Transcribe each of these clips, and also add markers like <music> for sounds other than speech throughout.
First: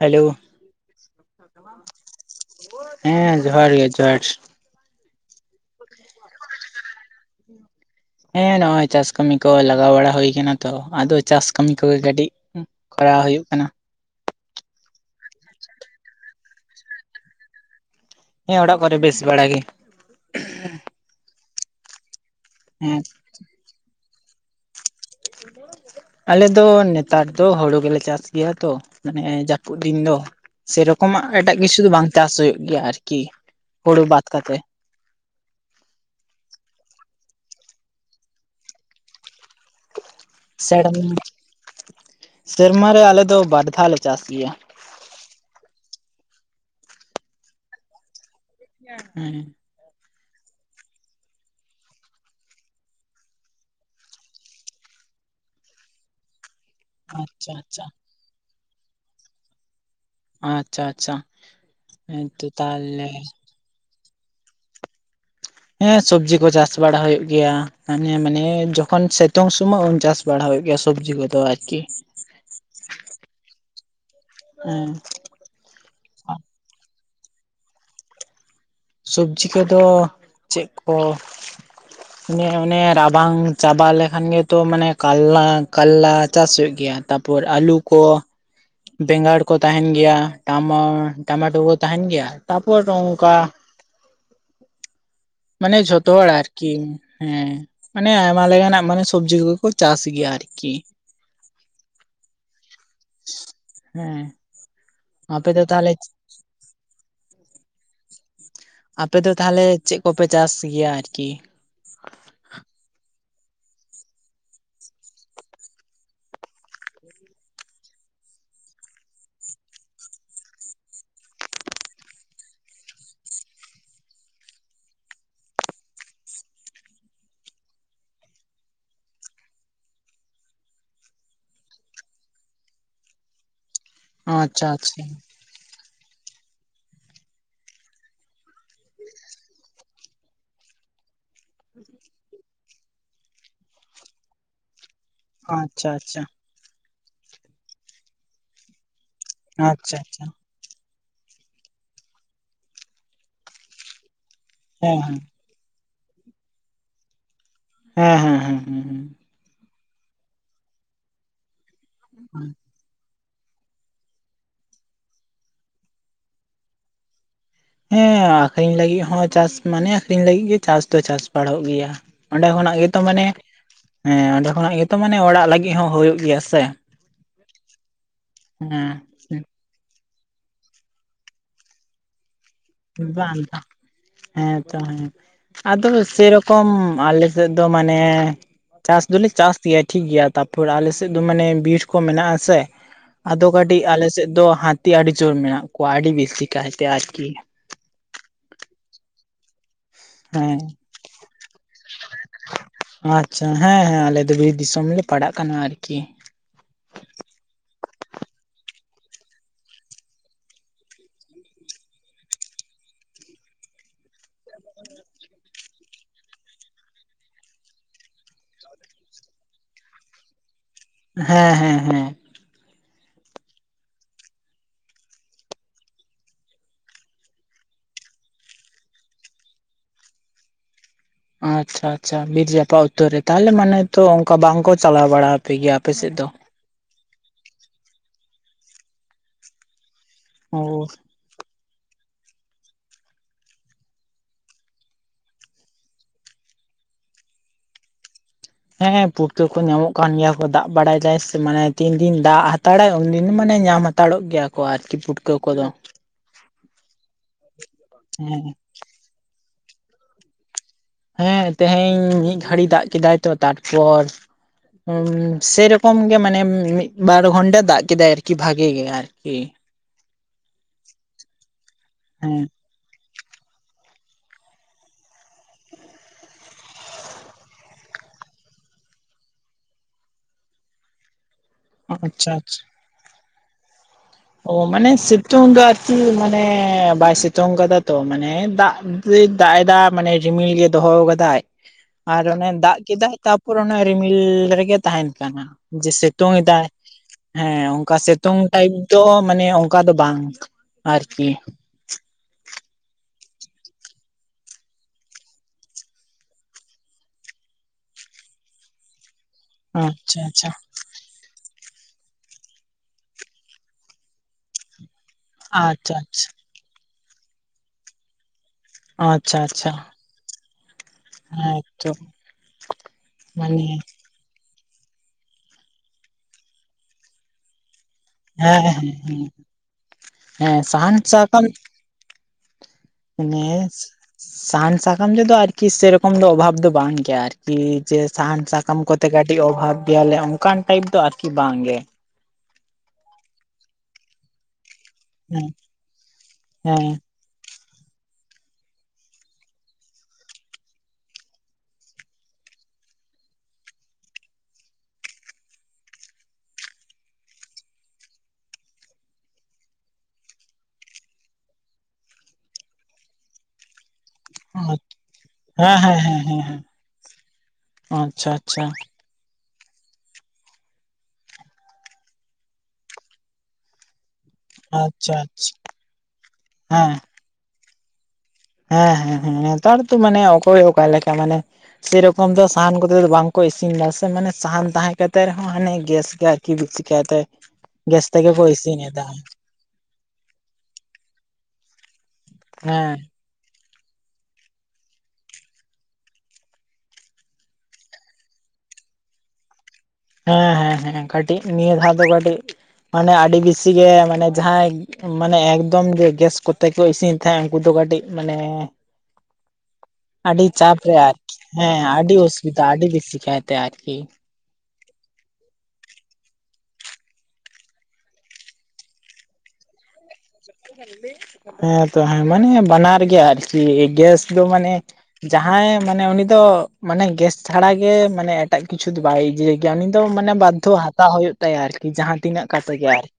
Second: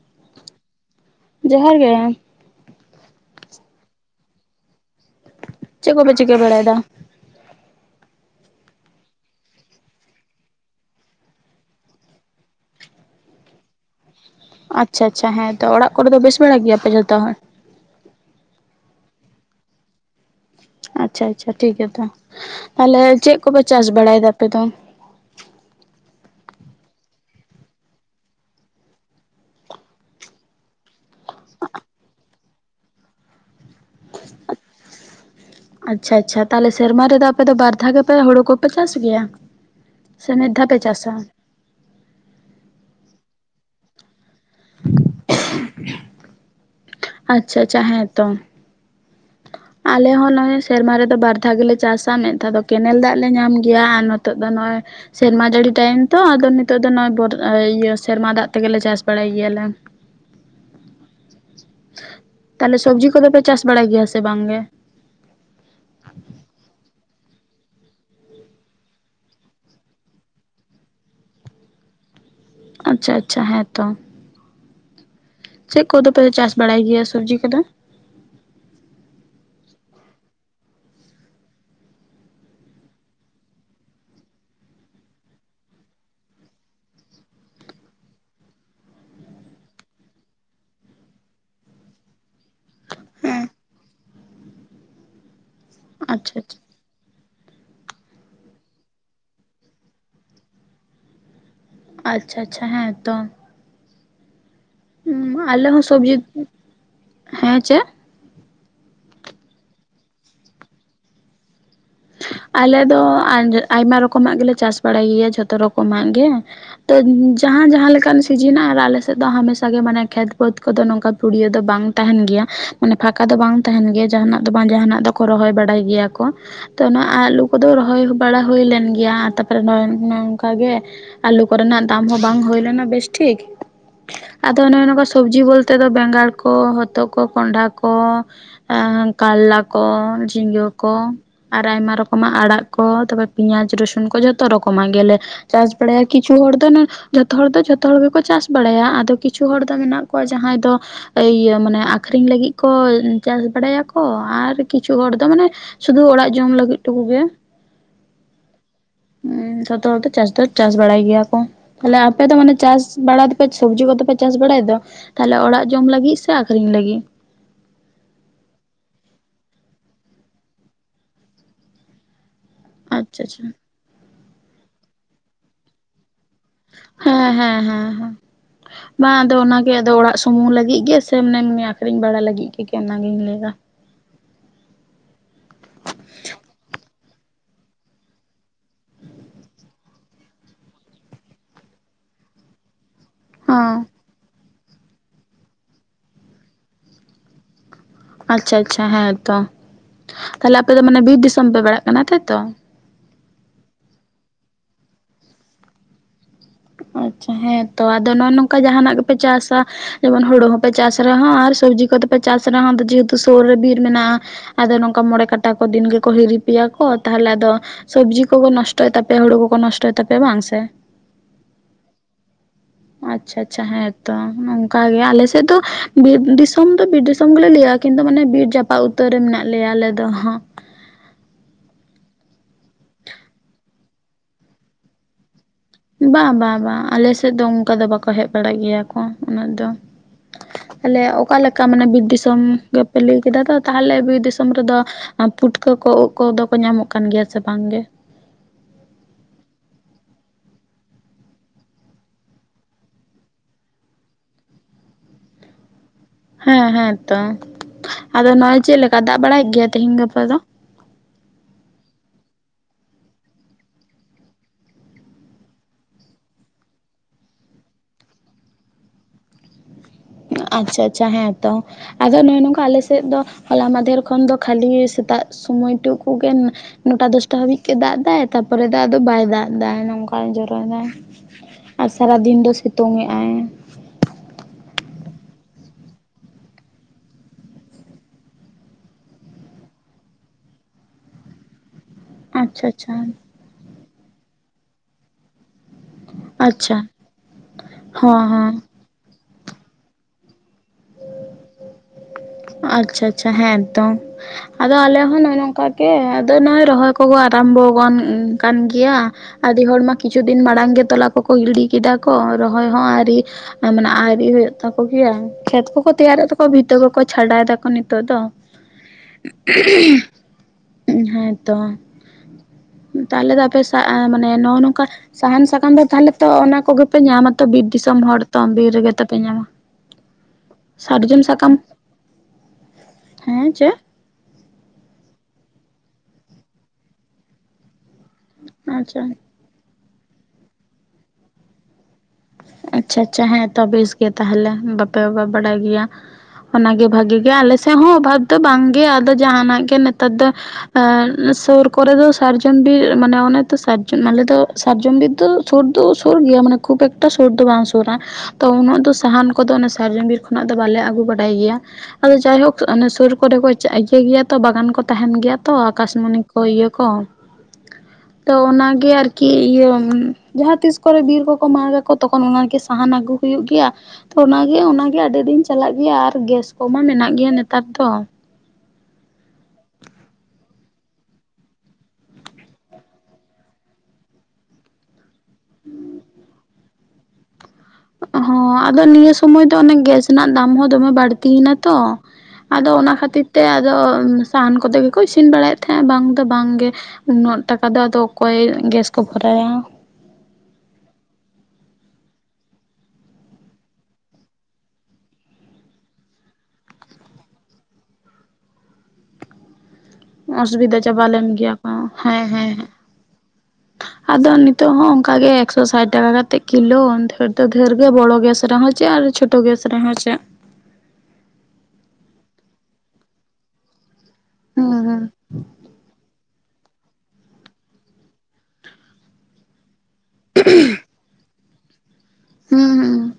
Hello ᱡᱚᱦᱟᱨ ᱜᱮ ᱦᱮᱸ ᱡᱚᱦᱟᱨ ᱜᱮ ᱡᱚᱦᱟᱨ ᱪᱮᱫ ᱠᱚᱯᱮ ᱪᱤᱠᱟᱹ ᱵᱟᱲᱟᱭ ᱫᱟ? ᱦᱮᱸ ᱱᱚᱜᱼᱚᱭ ᱪᱟᱥ ᱠᱟᱹᱢᱤ ᱠᱚ ᱞᱟᱜᱟᱣ ᱵᱟᱲᱟ ᱦᱩᱭ ᱠᱟᱱᱟ ᱛᱚ ᱟᱫᱚ ᱪᱟᱥ ᱠᱟᱹᱢᱤ ᱠᱚᱜᱮ ᱠᱟᱹᱴᱤᱡ ᱠᱚᱨᱟᱣ ᱦᱩᱭᱩᱜ ᱠᱟᱱᱟ ᱟᱪᱪᱷᱟ ᱟᱪᱪᱷᱟ ᱦᱮᱸ ᱛᱚ ᱚᱲᱟᱜ ᱠᱚᱨᱮ ᱫᱚ ᱵᱮᱥ ᱵᱟᱲᱟ ᱜᱮᱭᱟᱯᱮ ᱡᱷᱚᱛᱚ ᱦᱚᱲ? ᱦᱮᱸ ᱚᱲᱟᱜ ᱠᱚᱨᱮ ᱵᱮᱥ ᱵᱟᱲᱟ ᱜᱮ᱾ ᱟᱪᱪᱷᱟ ᱟᱪᱪᱷᱟ ᱴᱷᱤᱠ ᱜᱮᱭᱟ ᱛᱚ᱾ ᱦᱮᱸ ᱛᱟᱦᱞᱮ ᱪᱮᱫ ᱠᱚᱯᱮ ᱪᱟᱥ ᱵᱟᱲᱟᱭᱮᱫᱟ ᱟᱯᱮ ᱫᱚ? <inaudible> ᱟᱞᱮ ᱫᱚ ᱱᱮᱛᱟᱨ ᱫᱚ ᱦᱩᱲᱩ ᱜᱮᱞᱮ ᱪᱟᱥ ᱜᱮᱭᱟ ᱛᱚ ᱢᱟᱱᱮ ᱡᱟᱹᱯᱩᱫ ᱫᱤᱱ ᱫᱚ᱾ ᱥᱮᱨᱚᱠᱚᱢᱟᱜ ᱮᱴᱟᱜ ᱠᱤᱪᱷᱩ ᱫᱚ ᱵᱟᱝ ᱪᱟᱥ ᱦᱩᱭᱩᱜ ᱜᱮᱭᱟ ᱟᱨᱠᱤ ᱦᱩᱲᱩ ᱵᱟᱫ ᱠᱟᱛᱮᱜ ᱟᱪᱪᱷᱟ ᱟᱪᱪᱷᱟ ᱛᱟᱦᱞᱮ ᱥᱮᱨᱢᱟ ᱨᱮᱫᱚ ᱟᱯᱮ ᱫᱚ ᱵᱟᱨ ᱫᱷᱟᱣ ᱜᱮᱯᱮ ᱦᱩᱲᱩ ᱠᱚᱯᱮ ᱪᱟᱥ ᱜᱮᱭᱟ ᱥᱮ ᱢᱤᱫ ᱫᱷᱟᱣ ᱯᱮ ᱥᱮᱲᱮᱢ ᱪᱟᱥᱟ? ᱥᱮᱨᱢᱟ ᱨᱮ ᱟᱞᱮ ᱫᱚ ᱵᱟᱨ ᱫᱷᱟᱣ ᱞᱮ ᱪᱟᱥ ᱜᱮᱭᱟ᱾ ᱟᱪᱪᱷᱟ ᱟᱪᱪᱷᱟ ᱦᱮᱸ ᱛᱚ ᱦᱩᱸ ᱟᱞᱮ ᱦᱚᱸ ᱱᱚᱜᱼᱚᱭ ᱥᱮᱨᱢᱟ ᱨᱮᱫᱚ ᱵᱟᱨ ᱫᱷᱟᱣ ᱜᱮᱞᱮ ᱪᱟᱥᱟ ᱢᱤᱫ ᱫᱷᱟᱣ ᱫᱚ ᱠᱮᱱᱮᱞ ᱫᱟᱜ ᱞᱮ ᱧᱟᱢ ᱜᱮᱭᱟ ᱟᱨ ᱱᱤᱛᱚᱜ ᱫᱚ ᱱᱚᱜᱼᱚᱭ ᱥᱮᱨᱢᱟ ᱡᱟᱹᱲᱤ ᱴᱟᱭᱤᱢ ᱛᱚ ᱟᱫᱚ ᱱᱤᱛᱚᱜ ᱫᱚ ᱱᱚᱜ ᱵᱚᱨ ᱟᱪᱪᱷᱟ ᱳᱭ ᱟᱪᱪᱷᱟ ᱤᱭᱟᱹ ᱥᱮᱨᱢᱟ ᱫᱟᱜ ᱛᱮᱜᱮᱞᱮ ᱪᱟᱥ ᱵᱟᱲᱟᱭ ᱜᱮᱭᱟᱞᱮ ᱟᱪᱪᱷᱟ ᱟᱪᱪᱷᱟ ᱦᱮᱸᱛᱚ ᱛᱟᱦᱚᱞᱮ ᱥᱚᱵᱽᱡᱤ ᱠᱚᱫᱚ ᱯᱮ ᱪᱟᱥ ᱵᱟᱲᱟᱭ ᱜᱮᱭᱟ ᱥᱮ ᱵᱟᱝᱜᱮ? ᱦᱮᱸ ᱥᱚᱵᱡᱤ ᱠᱚ ᱪᱟᱥ ᱵᱟᱲᱟ ᱦᱩᱭᱩᱜ ᱜᱮᱭᱟ ᱦᱟᱱᱮ ᱢᱟᱱᱮ ᱡᱚᱠᱷᱚᱱ ᱥᱤᱛᱩᱝ ᱥᱩᱢᱚᱭ ᱩᱱ ᱪᱟᱥ ᱵᱟᱲᱟ ᱦᱩᱭᱩᱜ ᱜᱮᱭᱟ ᱥᱚᱵᱽᱡᱤ ᱠᱚᱫᱚ ᱟᱨᱠᱤ ᱾ ᱟᱪᱪᱷᱟ ᱟᱪᱪᱷᱟ ᱦᱮᱸ ᱛᱚ ᱾ ᱦᱮᱸ ᱾ ᱪᱮᱫ ᱠᱚᱫᱚᱯᱮ ᱪᱟᱥ ᱵᱟᱲᱟᱭ ᱜᱮᱭᱟ ᱥᱚᱵᱡᱤ ᱠᱚᱫᱚ? ᱥᱚᱵᱡᱤ ᱠᱚᱫᱚ ᱪᱮᱫ ᱠᱚ <inaudible> ᱚᱱᱮ ᱚᱱᱮ ᱨᱟᱵᱟᱝ ᱪᱟᱵᱟ ᱞᱮᱠᱷᱟᱱ ᱜᱮᱛᱚ ᱢᱟᱱᱮ ᱠᱟᱞᱞᱟ ᱠᱟᱞᱞᱟ ᱪᱟᱥ ᱦᱩᱭᱩᱜ ᱜᱮᱭᱟ, ᱛᱟᱯᱚᱨ ᱟᱞᱩ ᱠᱚ, ᱵᱮᱸᱜᱟᱲ ᱠᱚ ᱛᱟᱦᱮᱱ ᱜᱮᱭᱟ ᱴᱟᱢᱟ ᱴᱟᱢᱟᱴᱳ ᱠᱚ ᱛᱟᱦᱮᱱ ᱜᱮᱭᱟ ᱛᱟᱯᱚᱨ ᱚᱱᱠᱟ ᱦᱮᱸ ᱢᱟᱱᱮ ᱡᱚᱛᱚ ᱦᱚᱲ ᱟᱪᱪᱷᱟ ᱟᱨᱠᱤ ᱦᱮᱸ ᱢᱟᱱᱮ ᱟᱭᱢᱟ ᱞᱮᱠᱟᱱᱟᱜ ᱢᱟᱱᱮ ᱥᱚᱵᱽᱡᱤ ᱠᱚᱠᱚ ᱪᱟᱥ ᱜᱮᱭᱟ ᱟᱨᱠᱤ ᱾ ᱟᱪᱪᱷᱟ ᱟᱪᱪᱷᱟ ᱦᱮᱸ ᱛᱚ ᱾ ᱦᱮᱸ ᱾ ᱦᱢᱢ ᱟᱞᱮ ᱦᱚᱸ ᱥᱚᱵᱽᱡᱤ, ᱦᱮᱸ ᱪᱮᱫ? ᱟᱯᱮ ᱫᱚ ᱛᱟᱦᱚᱞᱮ ᱪᱮᱫ ᱠᱚᱯᱮ ᱪᱟᱥ ᱜᱮᱭᱟ ᱟᱨᱠᱤ? ᱟᱞᱮ ᱫᱚ ᱟᱸᱡ ᱟᱭᱢᱟ ᱨᱚᱠᱚᱢᱟᱜ ᱜᱮᱞᱮ ᱪᱟᱥ ᱵᱟᱲᱟᱭ ᱜᱮᱭᱟ ᱡᱚᱛᱚ ᱨᱚᱠᱚᱢᱟᱜ ᱜᱮ ᱛᱚ ᱡᱟᱦᱟᱸ ᱡᱟᱦᱟᱸ ᱞᱮᱠᱟᱱ ᱥᱤᱡᱤᱱᱟ ᱟᱨ ᱟᱞᱮᱥᱮᱫ ᱫᱚ ᱦᱟᱢᱮᱥᱟ ᱜᱮ ᱢᱟᱱᱮ ᱠᱷᱮᱛ ᱵᱟᱹᱫᱽ ᱠᱚᱫᱚ ᱱᱚᱝᱠᱟᱼᱼ ᱯᱩᱲᱭᱟᱹ ᱫᱚ ᱵᱟᱝ ᱛᱟᱦᱮᱱ ᱜᱮᱭᱟ ᱢᱟᱱᱮ ᱯᱷᱟᱠᱟ ᱫᱚ ᱵᱟᱝ ᱛᱟᱦᱮᱱ ᱜᱮᱭᱟ ᱡᱟᱦᱟᱱᱟᱜ ᱫᱚ ᱵᱟᱝ ᱡᱟᱦᱟᱱᱟᱜ ᱫᱚᱠᱚ ᱨᱚᱦᱚᱭ ᱵᱟᱲᱟᱭ ᱜᱮᱭᱟ ᱠᱚ ᱛᱚ ᱱᱟᱜ ᱟᱹᱞᱩ ᱠᱚᱫᱚ ᱨᱚᱦᱚᱭ ᱵᱟᱲᱟ ᱦᱩᱭ ᱞᱮᱱ ᱜᱮᱭᱟ ᱛᱟᱯᱚᱨᱮ ᱱᱚᱜᱼᱚᱭ ᱱᱚᱝᱠᱟ ᱜᱮ ᱟᱹᱞᱩ ᱠᱚᱨᱮᱱᱟᱜ ᱫᱟᱢ ᱦᱚᱸ ᱵᱟᱝ ᱦᱩᱭ ᱞᱮᱱᱟ ᱵᱮᱥ ᱴᱷᱤᱠ ᱟᱫᱚ ᱟᱪᱪᱷᱟ ᱱᱚᱜᱼᱚᱭ ᱟᱪᱪᱷᱟ ᱱᱚᱝᱠᱟ ᱥᱚᱵᱽᱡᱤ ᱵᱚᱞᱛᱮ ᱫᱚ ᱵᱮᱸᱜᱟᱲ ᱠᱚ, ᱦᱚᱛᱚᱫ ᱠᱚ, ᱠᱚᱸᱰᱷᱟ ᱠᱚ, ᱮᱸ ᱠᱟᱞᱞᱟ ᱠᱚ, ᱡᱷᱤᱸᱜᱟᱹ ᱠᱚ ᱟᱨ ᱟᱭᱢᱟ ᱨᱚᱠᱚᱢᱟᱜ ᱟᱲᱟᱜ ᱠᱚ ᱛᱟᱯᱚᱨ ᱯᱮᱸᱭᱟᱡ ᱨᱚᱥᱩᱱ ᱠᱚ ᱡᱚᱛᱚ ᱨᱚᱠᱚᱢᱟᱜ ᱜᱮᱞᱮ ᱪᱟᱥ ᱟᱪᱪᱷᱟ ᱵᱟᱲᱟᱭᱟ ᱟᱪᱪᱷᱟ ᱠᱤᱪᱩ ᱦᱚᱲ ᱫᱚ ᱡᱚᱛᱚ ᱦᱚᱲ ᱫᱚ ᱡᱚᱛᱚ ᱦᱚᱲ ᱜᱮᱠᱚ ᱪᱟᱥ ᱵᱟᱲᱟᱭᱟ ᱟᱫᱚ ᱠᱤᱪᱷᱩ ᱦᱚᱲ ᱫᱚ ᱟᱪᱪᱷᱟ ᱢᱮᱱᱟᱜ ᱠᱚᱣᱟ ᱟᱪᱪᱷᱟ ᱡᱟᱦᱟᱸᱦᱭ ᱫᱚ ᱤᱭᱟᱹ ᱢᱟᱱᱮ ᱟᱠᱷᱨᱤᱧ ᱞᱟᱹᱜᱤᱫ ᱠᱚ ᱪᱟᱥ ᱵᱟᱲᱟᱭᱟᱠᱚ ᱟᱨ ᱠᱤᱪᱷᱩ ᱦᱮᱸ ᱦᱚᱲ ᱫᱚ ᱢᱟᱱᱮ ᱥᱩᱫᱩ ᱚᱲᱟᱜ ᱡᱚᱢ ᱞᱟᱹᱜᱤᱫ ᱴᱩᱠᱩ ᱜᱮ ᱾ ᱦᱮᱸ ᱦᱮᱸ ᱦᱮᱸ ᱦᱮᱸ ᱦᱮᱸ ᱡᱚᱛᱚ ᱦᱚᱲ ᱫᱚ ᱪᱟᱥ ᱫᱚ ᱪᱟᱥ ᱵᱟᱲᱟᱭ ᱜᱮᱭᱟ ᱠᱚ, ᱛᱟᱦᱞᱮ ᱟᱯᱮ ᱫᱚ ᱢᱟᱱᱮ ᱪᱟᱥ ᱵᱟᱲᱟ ᱟᱯᱮ ᱥᱚᱵᱽᱡᱤ ᱠᱚᱫᱚᱯᱮ ᱪᱟᱥ ᱵᱟᱲᱟᱭᱮᱫ ᱫᱚ ᱛᱟᱦᱚᱞᱮ ᱚᱲᱟᱜ ᱡᱚᱢ ᱞᱟᱹᱜᱤᱫᱤᱫ ᱥᱮ ᱟᱠᱷᱨᱤᱤᱧ ᱞᱟᱹᱜᱤᱫ? ᱦᱮᱸ ᱟᱠᱷᱨᱤᱧ ᱞᱟᱹᱜᱤᱫ ᱦᱚᱸ ᱪᱟᱥ ᱢᱟᱱᱮ ᱟᱠᱷᱨᱤᱧ ᱞᱟᱹᱜᱤᱫ ᱜᱮ ᱪᱟᱥ ᱫᱚ ᱪᱟᱥ ᱵᱟᱲᱚᱜ ᱜᱮᱭᱟ ᱾ ᱚᱸᱰᱮ ᱠᱷᱚᱱᱟᱜ ᱜᱮᱛᱚ ᱟᱪᱪᱷᱟ ᱢᱟᱱᱮ ᱟᱪᱪᱷᱟ ᱦᱮᱸ ᱚᱸᱰᱮ ᱠᱷᱚᱱᱟᱜ ᱜᱮᱛᱚ ᱢᱟᱱᱮ ᱚᱲᱟᱜ ᱞᱟᱹᱜᱤᱫ ᱦᱚᱸ ᱦᱩᱭᱩᱜ ᱜᱮᱭᱟ ᱥᱮ ᱦᱮᱸ ᱦᱮᱸ ᱦᱮᱸ ᱦᱮᱸ ᱵᱟᱝ ᱟᱫᱚ ᱦᱮᱸ ᱚᱱᱟᱜᱮ ᱟᱫᱚ ᱚᱲᱟᱜ ᱥᱩᱢᱩᱝ ᱞᱟᱹᱜᱤᱫ ᱜᱮ ᱥᱮ ᱢᱟᱱᱮ ᱟᱹᱠᱷᱨᱤᱧ ᱵᱟᱲᱟ ᱞᱟᱹᱜᱤᱫ ᱜᱮ ᱚᱱᱟᱜᱤᱧ ᱵᱟᱝ ᱞᱟᱹᱭᱫᱟ ᱵᱟᱝ ᱦᱮᱸᱛᱚ ᱦᱮᱸ ᱟᱫᱚ ᱥᱮᱨᱮᱠᱚᱢ ᱟᱞᱮ ᱥᱮᱫ ᱫᱚ ᱢᱟᱱᱮ ᱪᱟᱥ ᱫᱚᱞᱮ ᱪᱟᱥ ᱜᱮᱭᱟ ᱴᱷᱤᱠ ᱜᱮᱭᱟ ᱛᱟᱯᱚᱨ ᱟᱞᱮᱥᱮᱫ ᱫᱚ ᱢᱟᱱᱮ ᱵᱤᱨ ᱠᱚ ᱢᱮᱱᱟᱜᱼᱟ ᱥᱮ ᱟᱫᱚ ᱦᱚᱸ ᱠᱟᱹᱴᱤᱡ ᱟᱞᱮ ᱥᱮᱫ ᱫᱚ ᱦᱟᱹᱛᱤ ᱟᱹᱰᱤ ᱡᱩᱨ ᱢᱮᱱᱟᱜ ᱠᱚᱣᱟ ᱟᱹᱰᱤ ᱵᱮᱥᱤ ᱠᱟᱭᱛᱮ ᱟᱨᱠᱤ ᱾ ᱟᱪᱪᱷᱟ ᱟᱪᱪᱷᱟ ᱦᱮᱸᱛᱚ, ᱛᱟᱦᱞᱮ ᱦᱮᱸ ᱟᱯᱮ ᱫᱚ ᱢᱟᱱᱮ ᱵᱤᱨ ᱫᱤᱥᱚᱢ ᱯᱮ ᱯᱲᱟᱜ ᱠᱟᱱᱟ ᱛᱟᱭᱛᱚ? ᱟᱪᱪᱷᱟ ᱦᱮᱸ ᱦᱮᱸ ᱟᱞᱮ ᱫᱚ ᱵᱤᱨ ᱫᱤᱥᱚᱢᱞᱮ ᱯᱟᱲᱟᱜ ᱠᱟᱱᱟ ᱟᱨᱠᱤ ᱾ ᱟᱪᱪᱷᱟ ᱦᱮᱸᱛᱚ ᱟᱫᱚ ᱱᱚᱜ ᱱᱚᱝᱠᱟ ᱡᱟᱦᱱᱟᱜ ᱜᱮᱯᱮ ᱪᱟᱥᱟ ᱡᱮᱢᱚᱱ ᱦᱩᱲᱩ ᱦᱚᱸᱯᱮ ᱪᱟᱥ ᱨᱮᱦᱚᱸ ᱟᱨ ᱥᱚᱵᱽᱡᱤ ᱠᱚᱫᱚᱯᱮ ᱪᱟᱥ ᱨᱮᱚᱸ ᱡᱮᱦᱩᱛᱩ ᱥᱩᱨ ᱨᱮ ᱵᱤᱨ ᱢᱮᱱᱟᱜᱼᱟ ᱟᱫᱚ ᱱᱚᱝᱠᱟ ᱢᱚᱬᱮ ᱠᱟᱴᱟ ᱠᱚ ᱫᱤᱱ ᱜᱮᱠᱚ ᱦᱤᱨᱤ ᱯᱮᱭᱟ ᱠᱚ ᱛᱟᱦᱚᱞᱮ ᱟᱫᱚ ᱥᱚᱵᱽᱡᱤ ᱠᱚᱠᱚ ᱱᱚᱥᱴᱚᱭᱮᱫ ᱛᱟᱯᱮᱭᱟ ᱦᱩᱲᱩ ᱠᱚᱠᱚ ᱱᱚᱥᱴᱚᱭᱮᱫ ᱛᱟᱯᱮᱭᱟ ᱵᱟᱝ ᱥᱮ? ᱦᱮᱸ ᱦᱮᱸ ᱦᱮᱸ ᱾ ᱟᱪᱪᱷᱟ ᱟᱪᱪᱷᱟ ᱦᱮᱸᱛᱚ, ᱱᱚᱝᱠᱟ ᱜᱮ ᱟᱞᱮ ᱥᱮᱫ ᱫᱚ ᱵᱤᱨ ᱫᱤᱥᱚᱢ ᱫᱚ ᱵᱤᱨ ᱫᱤᱥᱚᱢ ᱜᱮᱞᱮ ᱞᱟᱹᱭᱟ ᱾ ᱠᱤᱱᱛᱩ ᱢᱟᱱᱮ ᱵᱤᱨ ᱡᱟᱯᱟᱜ ᱩᱛᱟᱹᱨ ᱨᱮ ᱢᱮᱱᱟᱜ ᱞᱮᱭᱟ ᱟᱞᱮ ᱫᱚ ᱦᱚᱸ ᱾ ᱟᱪᱪᱷᱟ ᱟᱪᱪᱷᱟ, ᱵᱤᱨ ᱡᱟᱯᱟᱜ ᱩᱛᱚᱨ ᱨᱮ ᱛᱟᱦᱚᱞᱮ ᱢᱟᱱᱮ ᱛᱚ ᱚᱱᱠᱟ ᱵᱟᱝᱠᱚ ᱪᱟᱞᱟᱣ ᱵᱟᱲᱟᱯᱮ ᱜᱮᱭᱟ ᱾ ᱵᱟᱝ ᱵᱟᱝ ᱵᱟᱝ, ᱟᱞᱮ ᱥᱮᱫ ᱫᱚ ᱚᱝᱠᱟ ᱫᱚ ᱵᱟᱠᱚ ᱦᱮᱡ ᱵᱟᱲᱟᱜ ᱜᱮᱭᱟ ᱠᱚ ᱩᱱᱟᱹᱜ ᱫᱚ ᱾ ᱾ ᱚ ᱛᱟᱦᱚᱞᱮ ᱚᱠᱟᱞᱮᱠᱟ ᱢᱟᱱᱮ ᱵᱤᱨ ᱫᱤᱥᱚᱢ ᱜᱮᱯᱮ ᱞᱟᱹᱭ ᱠᱮᱫᱟ ᱛᱚ ᱛᱟᱦᱚᱞᱮ ᱵᱤᱨ ᱫᱤᱥᱚᱢ ᱨᱮᱫᱚᱼᱼ ᱯᱩᱴᱠᱟᱹ ᱠᱚ ᱳᱠ ᱠᱚᱫᱚ ᱠᱚ ᱧᱟᱢᱚᱜ ᱠᱟᱱ ᱜᱮᱭᱟ ᱥᱮ ᱵᱟᱝ ᱜᱮ? ᱦᱮᱸ ᱦᱮᱸ ᱯᱩᱠᱟᱹ ᱠᱚ ᱧᱟᱢᱚᱜ ᱠᱟᱱ ᱜᱮᱭᱟ ᱠᱚ ᱫᱟᱜ ᱵᱟᱲᱟᱭ ᱫᱟᱭ ᱥᱮ, ᱢᱟᱱᱮ ᱛᱤᱱ ᱫᱤᱱ ᱫᱟᱜ ᱦᱟᱛᱟᱲᱟᱭ ᱩᱱᱫᱤᱱ ᱢᱟᱱᱮ ᱧᱟᱢ ᱦᱟ ᱛᱟᱲᱚᱜ ᱜᱮᱭᱟ ᱠᱚ ᱟᱨᱠᱤ ᱯᱩᱴᱠᱟᱹ ᱠᱚᱫᱚ ᱾ ᱦᱮᱸ ᱦᱮᱸ ᱛᱚ, ᱟᱫᱚ ᱦᱮᱸ ᱱᱚᱜᱼᱚᱭ ᱪᱮᱫ ᱞᱮᱠᱟ ᱫᱟᱜ ᱵᱟᱲᱟᱭᱮᱜ‌ ᱜᱮᱭᱟ ᱛᱮᱦᱮᱧ ᱜᱟᱯᱟ ᱫᱚ? ᱦᱮᱸ ᱛᱮᱦᱮᱧ ᱢᱤᱜ ᱜᱷᱟᱹᱲᱤ ᱫᱟᱜ ᱠᱮᱫᱟᱭ ᱛᱚ ᱛᱟᱨᱯᱚᱨᱼᱼ ᱥᱮᱨᱚᱠᱚᱢ ᱜᱮ ᱢᱟᱱᱮ ᱢᱤᱜ ᱵᱟᱨ ᱜᱷᱚᱱᱴᱟ ᱫᱟᱜ ᱠᱮᱫᱟᱭ ᱟᱨᱠᱤ ᱵᱷᱟᱜᱮ ᱜᱮ ᱾ ᱟᱨ ᱠᱤᱼᱼ ᱟᱪᱪᱷᱟ ᱟᱪᱪᱷᱟ ᱦᱮᱸᱛᱚ, ᱟᱫᱚ ᱱᱚᱜᱼᱚ ᱦᱮᱸ ᱱᱚᱝᱠᱟ ᱟᱞᱮ ᱥᱮᱫ ᱫᱚᱼᱼ ᱦᱚᱞᱟ ᱢᱟᱦᱫᱷᱮᱨ ᱠᱷᱚᱱ ᱫᱚ ᱠᱷᱟᱹᱞᱤ ᱥᱮᱛᱟᱜ ᱥᱚᱢᱚᱭ ᱴᱩᱠᱩ ᱜᱮᱼᱼ ᱱᱚᱴᱟ ᱫᱚᱥᱴᱟ ᱦᱟᱹᱵᱤᱡ ᱜᱮ ᱫᱟᱜ ᱫᱟᱭ ᱛᱟᱨᱯᱚᱨᱮ ᱫᱚ ᱟᱫᱚ ᱵᱟᱭ ᱫᱟᱜᱫᱟ ᱱᱚᱝᱠᱟᱭ ᱡᱚᱨᱚᱭ ᱫᱟᱭ ᱾ ᱟᱨ ᱟᱪᱪᱷᱟ ᱥᱟᱨᱟᱫᱤᱱ ᱫᱚ ᱟᱪᱪᱷᱟ ᱥᱤᱛᱳᱝ ᱮᱜᱼᱟᱭ ᱾ ᱚ ᱢᱟᱱᱮ ᱥᱤᱛᱳᱝ ᱫᱚ ᱟᱨᱠᱤ ᱢᱟᱱᱮ ᱵᱟᱭ ᱥᱤᱛᱳᱝ ᱠᱟᱫᱟ ᱛᱚ ᱢᱟᱱᱮ ᱫᱟᱜᱼᱼ ᱛᱤᱥ ᱫᱟᱜ ᱮᱫᱟ ᱢᱟᱱᱮ ᱨᱤᱢᱤᱞ ᱜᱮ ᱫᱚᱦᱚ ᱠᱟᱫᱟᱭ ᱾ <unintelligible> ᱟᱨ ᱚᱱᱮ ᱟᱪᱪᱷᱟ ᱫᱟᱜ ᱟᱪᱪᱷᱟ ᱠᱮᱫᱟᱭ, ᱛᱟᱯᱚᱨ ᱚᱱᱮ ᱨᱤᱢᱤᱞ ᱨᱮᱜᱮ ᱛᱟᱦᱮᱱ ᱠᱟᱱᱟ ᱾ ᱡᱮ ᱥᱮᱛᱳᱝ ᱮᱫᱟᱭ ᱟᱪᱪᱷᱟ ᱦᱮᱸ ᱚᱝᱠᱟ ᱦᱚᱸ ᱥᱮᱛᱳᱝ ᱦᱚᱸ ᱴᱟᱭᱤᱢᱼᱼ ᱛᱚ ᱢᱟᱱᱮ ᱚᱝᱠᱟ ᱫᱚ ᱵᱟᱝ ᱟᱨᱠᱤ ᱾ ᱟᱪᱪᱷᱟ ᱟᱪᱪᱷᱟ, ᱦᱮᱸ ᱛᱚ ᱾ ᱟᱫᱚ ᱟᱞᱮ ᱦᱚᱸ ᱱᱚᱜᱼᱚ ᱱᱚᱝᱠᱟ ᱜᱮ ᱟᱫᱚ ᱱᱚᱜᱼᱚᱭ ᱨᱚᱦᱚᱭ ᱠᱚᱜᱚ ᱟᱨᱟᱢᱵᱚ ᱠᱚᱱ ᱠᱟᱱ ᱜᱮᱭᱟ ᱾ ᱟᱹᱰᱤ ᱦᱚᱲᱢᱟ ᱠᱤᱪᱷᱩ ᱟᱪᱪᱷᱟ ᱫᱤᱱ ᱟᱪᱪᱷᱟ ᱢᱟᱲᱟᱝ ᱜᱮ ᱛᱚᱞᱟᱼᱼ ᱠᱚ ᱠᱚ ᱜᱤᱲᱤ ᱠᱮᱫᱟ ᱠᱚ, ᱨᱚᱦᱚᱭ ᱦᱚᱸ ᱟᱹᱣᱨᱤ ᱢᱟᱱᱮ ᱟᱹᱣᱨᱤ ᱦᱩᱭᱩᱜ ᱛᱟᱠᱚ ᱜᱮᱭᱟ ᱾ ᱠᱷᱮᱛ ᱠᱚᱠᱚ ᱟᱪᱪᱷᱟ ᱛᱮᱭᱟᱨ ᱮᱛ ᱛᱟᱠᱚᱣᱟ, ᱵᱷᱤᱛᱟᱹ ᱠᱚᱠᱚ ᱪᱷᱟᱰᱟᱭ ᱫᱟᱠᱚ ᱱᱤᱛᱚᱜ ᱫᱚ ᱾ ᱟᱪᱪᱷᱟ ᱟᱪᱪᱷᱟ ᱾ ᱦᱮᱸᱛᱚ, ᱛᱟᱦᱚᱞᱮ ᱫᱚ ᱟᱯᱮ ᱢᱟᱱᱮ ᱥᱟᱜ ᱢᱟᱱᱮ ᱱᱚᱜᱼᱚ ᱱᱚᱝᱠᱟᱼᱼ ᱥᱟᱦᱟᱱ ᱥᱟᱠᱟᱢ ᱫᱚ ᱛᱟᱦᱚᱞᱮ ᱛᱚ ᱚᱱᱟ ᱠᱚᱜᱮ ᱯᱮ ᱧᱟᱢᱟ ᱛᱚ ᱵᱤᱨ ᱫᱤᱥᱚᱢ ᱦᱚᱲ ᱾ ᱛᱚ ᱵᱤᱨ ᱦᱮᱸ ᱨᱮᱜᱮ ᱦᱮᱸ ᱛᱚᱯᱮ ᱦᱮᱸ ᱧᱟᱢᱟ ᱦᱮᱸ ᱥᱟᱦᱟᱱ ᱥᱟᱨᱡᱚᱢ ᱥᱟᱠᱟᱢ ᱾ ᱩᱱᱮᱥᱼᱼ ᱥᱟᱦᱟᱱ ᱥᱟᱠᱟᱢ ᱛᱮᱫᱚ ᱟᱨᱠᱤ ᱥᱮᱨᱚᱠᱚᱢ ᱫᱚ ᱚᱵᱷᱟᱵ ᱫᱚ ᱵᱟᱝ ᱜᱮᱭᱟ ᱟᱨᱠᱤ ᱡᱮ ᱥᱟᱦᱟᱱᱼᱼ ᱥᱟᱠᱟᱢ ᱟᱪᱪᱷᱟ ᱠᱚᱛᱮᱜ ᱠᱟᱹᱴᱤᱡ ᱚᱵᱷᱟᱵ ᱜᱮᱭᱟᱞᱮ ᱚᱝᱠᱟᱱ ᱴᱟᱭᱤᱯ ᱫᱚ ᱟᱨᱠᱤ ᱵᱟᱝᱜᱮ ᱾ ᱟᱪᱪᱷᱟ ᱟᱪᱪᱷᱟ ᱦᱮᱸᱛᱚ ᱵᱮᱥ ᱜᱮ ᱛᱟᱦᱚᱞᱮ, ᱵᱟᱯᱮ ᱚᱵᱷᱟᱵ ᱦᱮᱸ ᱵᱟᱲᱟᱭ ᱜᱮᱭᱟ ᱚᱱᱟᱜᱮ ᱦᱮᱸ ᱵᱷᱟᱜᱤ ᱾ ᱟᱞᱮ ᱥᱮᱫ ᱦᱚᱸ ᱚᱵᱷᱟᱵ ᱫᱚ ᱵᱟᱝ ᱜᱮ ᱟᱫᱚ ᱡᱟᱦᱟᱸ ᱱᱟᱜ ᱜᱮ ᱱᱮᱛᱟᱨ ᱫᱚᱼᱼ ᱮᱸ ᱥᱳᱨ ᱠᱚᱨᱮ ᱫᱚ ᱥᱟᱨᱡᱚᱢ ᱵᱤᱨ ᱢᱟᱱᱮ ᱚᱱᱮ ᱛᱚ ᱥᱟᱨᱡᱚᱢ ᱟᱞᱮ ᱫᱚᱼᱼ ᱥᱟᱨᱡᱚᱢ ᱵᱤᱨ ᱫᱚ ᱥᱮᱨ ᱫᱚ ᱥᱩᱪᱨ ᱜᱮᱭᱟ ᱢᱟᱱᱮ ᱠᱷᱩᱵ ᱮᱠ ᱴᱟ ᱥᱩᱨ ᱫᱚ ᱵᱟᱝ ᱥᱩᱨᱟ, ᱛᱚ ᱩᱱᱟᱹᱜ ᱫᱚ ᱥᱟᱦᱟᱱ ᱠᱚᱫᱚ ᱚᱱᱮ ᱥᱟᱨᱡᱚᱢ ᱵᱤᱨ ᱠᱷᱚᱱᱟᱜ ᱫᱚ ᱵᱟᱞᱮ ᱟᱹᱜᱩ ᱵᱟᱲᱟᱭ ᱜᱮᱭᱟ ᱾ ᱟᱫᱚ ᱡᱟᱭᱦᱳᱠ ᱚᱱᱮ ᱥᱩᱨ ᱠᱚᱨᱮ ᱠᱚᱡᱼᱼ ᱪᱟᱜ ᱤᱭᱟᱹᱭ ᱜᱮᱭᱟ ᱛᱚ, ᱵᱟᱜᱟᱱ ᱦᱮᱸ ᱠᱚ ᱛᱟᱦᱮᱱ ᱜᱮᱭᱟ ᱛᱚ ᱦᱮᱸ ᱦᱮᱸ ᱟᱠᱟᱥᱢᱩᱱᱤ ᱠᱚ ᱦᱮᱸ ᱦᱮᱸ ᱤᱭᱟᱹ ᱠᱚ ᱾ ᱟᱪᱪᱷᱟ ᱟᱪᱪᱷᱟ ᱾ ᱠᱤ ᱤᱭᱟᱹ ᱡᱟᱦᱟᱸ ᱛᱤᱥ ᱠᱚᱨᱮ ᱵᱤᱨ ᱠᱚᱠᱚ ᱢᱟᱜᱟ ᱾ ᱠᱚ ᱛᱚᱠᱷᱚᱱ ᱚᱱᱟ ᱜᱮ ᱥᱟᱦᱟᱱ ᱟᱹᱜᱩ ᱦᱩᱭᱩᱜ ᱜᱮᱭᱟ ᱛᱚ ᱚᱱᱟ ᱜᱮᱭᱟ ᱚᱱᱟᱜᱮ ᱟᱪᱪᱷᱟ ᱟᱹᱰᱤ ᱫᱤᱱ ᱟᱪᱪᱷᱟ ᱪᱟᱞᱟᱜ ᱜᱮᱭᱟ ᱟᱨ ᱜᱮᱥ ᱠᱚᱢᱟ ᱦᱮᱸ ᱢᱮᱱᱟᱜ ᱜᱮᱭᱟ ᱱᱮᱛᱟᱨ ᱫᱚ᱾ ᱦᱮᱸ ᱦᱮᱸ ᱦᱮᱸ ᱦᱮᱛᱟᱨ ᱫᱚ ᱢᱟᱱᱮ ᱚᱠᱚᱭ ᱚᱠᱟ ᱞᱮᱠᱟ ᱢᱟᱱᱮ ᱥᱮᱨᱚᱠᱚᱢ ᱫᱚ ᱥᱟᱦᱟᱱ ᱠᱚᱛᱮ ᱫᱚ ᱵᱟᱝᱠᱚ ᱤᱥᱤᱱ ᱫᱟ ᱥᱮ ᱢᱟᱱᱮ ᱥᱟᱦᱟᱱ ᱛᱟᱦᱮᱸ ᱠᱟᱛᱮ ᱨᱮᱦᱚᱸ ᱦᱟᱱᱮ ᱜᱮᱥ ᱜᱮ ᱟᱨᱠᱤ ᱵᱤᱥᱤ ᱠᱟᱭᱛᱮ ᱜᱮᱥ ᱛᱮᱜᱮ ᱠᱚ ᱤᱥᱤᱱᱮᱫᱟ ᱾ ᱛᱚ ᱚᱱᱮ ᱜᱮᱥ ᱨᱮᱱᱟᱜ ᱫᱟᱢ ᱦᱚᱸ ᱫᱚᱢᱮ ᱵᱟᱹᱲᱛᱤᱭᱮᱱᱟ ᱛᱚ, ᱟᱫᱚ ᱚᱱᱟ ᱦᱮᱸ ᱠᱷᱟᱹᱛᱤᱨ ᱛᱮ ᱟᱫᱚ ᱥᱟᱦᱟᱱ ᱠᱚᱛᱮ ᱜᱮᱠᱚ ᱤᱥᱤᱱ ᱵᱟᱲᱟᱭᱮᱜ ᱛᱟᱦᱮᱸᱜ ᱵᱟᱝ ᱫᱚ ᱵᱟᱝ ᱜᱮ᱾ ᱩᱱᱟᱹᱜ ᱴᱟᱠᱟ ᱫᱚ ᱟᱫᱚ ᱚᱠᱚᱭ ᱜᱮᱥ ᱠᱚ ᱵᱷᱚᱨᱟᱭᱟ᱾ ᱦᱮᱸ ᱦᱮᱸ ᱦᱮᱸ ᱠᱟᱹᱴᱤᱡ ᱱᱤᱭᱟᱹ ᱫᱷᱟᱣ ᱫᱚ ᱠᱟᱹᱴᱤᱡ ᱢᱟᱱᱮ ᱟᱹᱰᱤ ᱵᱤᱥᱤ ᱜᱮ ᱢᱟᱱᱮ ᱡᱟᱦᱟᱸᱭ ᱢᱟᱱᱮ ᱮᱠᱫᱚᱢ ᱜᱮ ᱜᱮᱥ ᱠᱚᱛᱮ ᱠᱚ ᱤᱥᱤᱱ ᱛᱟᱦᱮᱸ ᱩᱝᱠᱩ ᱫᱚ ᱠᱟᱹᱴᱤᱡ ᱢᱟᱱᱮ <inaudible> ᱟᱹᱰᱤ ᱚᱥᱩᱵᱤᱫᱟ ᱪᱟᱯ ᱨᱮ ᱪᱟᱵᱟ ᱞᱮᱢ ᱟᱨᱠᱤ ᱜᱮᱭᱟ ᱠᱚ, ᱟᱹᱰᱤ ᱦᱮᱸ ᱦᱮᱸ ᱚᱥᱩᱵᱤᱫᱟ ᱦᱮᱸ ᱟᱹᱰᱤ ᱵᱮᱥᱤ ᱠᱟᱭᱛᱮ ᱟᱨᱠᱤ ᱟᱫᱚ ᱱᱤ ᱛᱳᱜ ᱦᱚᱸ ᱚᱱᱠ ᱜᱮ ᱮᱠᱥᱚ ᱥᱟᱴ ᱴᱟᱠᱟ ᱠᱟᱛᱮᱫ ᱠᱤᱞᱳ ᱰᱷᱮᱨ ᱫᱚ ᱰᱷᱮᱨ ᱜᱮ ᱵᱚᱲᱚ ᱜᱮᱥ ᱨᱮᱦᱚᱸ ᱪᱮᱫ ᱟᱨ ᱪᱷ ᱴᱳ ᱜᱮᱥ ᱨᱮᱦᱚᱸ ᱪᱮᱫ᱾ ᱦᱮᱸ ᱛᱚ ᱦᱮᱸ ᱢᱟᱱᱮ ᱵᱟᱱᱟᱨ ᱜᱮᱭᱟ ᱟᱨᱠᱤ ᱜᱮᱥ ᱫᱚ ᱦᱩᱸ ᱢᱟᱱᱮ ᱦᱩᱸ ᱡᱟᱦᱟᱸᱭ ᱢᱟᱱᱮ ᱩᱱᱤ ᱫᱚ ᱢᱟᱱᱮ ᱜᱮᱥ ᱪᱷᱟᱲᱟ ᱜᱮ ᱢᱟᱱᱮ ᱮᱴᱟᱜ ᱠᱤᱪᱷᱩ ᱫᱚ ᱵᱟᱭ ᱤᱭᱟᱹᱭ ᱜᱮᱭᱟ ᱩᱱᱤ ᱫᱚ ᱢᱟᱱᱮ ᱵᱟᱫᱽᱫᱷᱚ ᱦᱟᱛᱟᱣ ᱦᱩᱭᱩᱜ ᱛᱟᱭᱟ ᱟᱨᱠᱤ ᱡᱟᱦᱟᱸ ᱛᱤᱱᱟᱹᱜ ᱦᱩᱸ ᱠᱟᱛᱮ ᱜᱮ ᱟᱨ ᱦᱩᱸ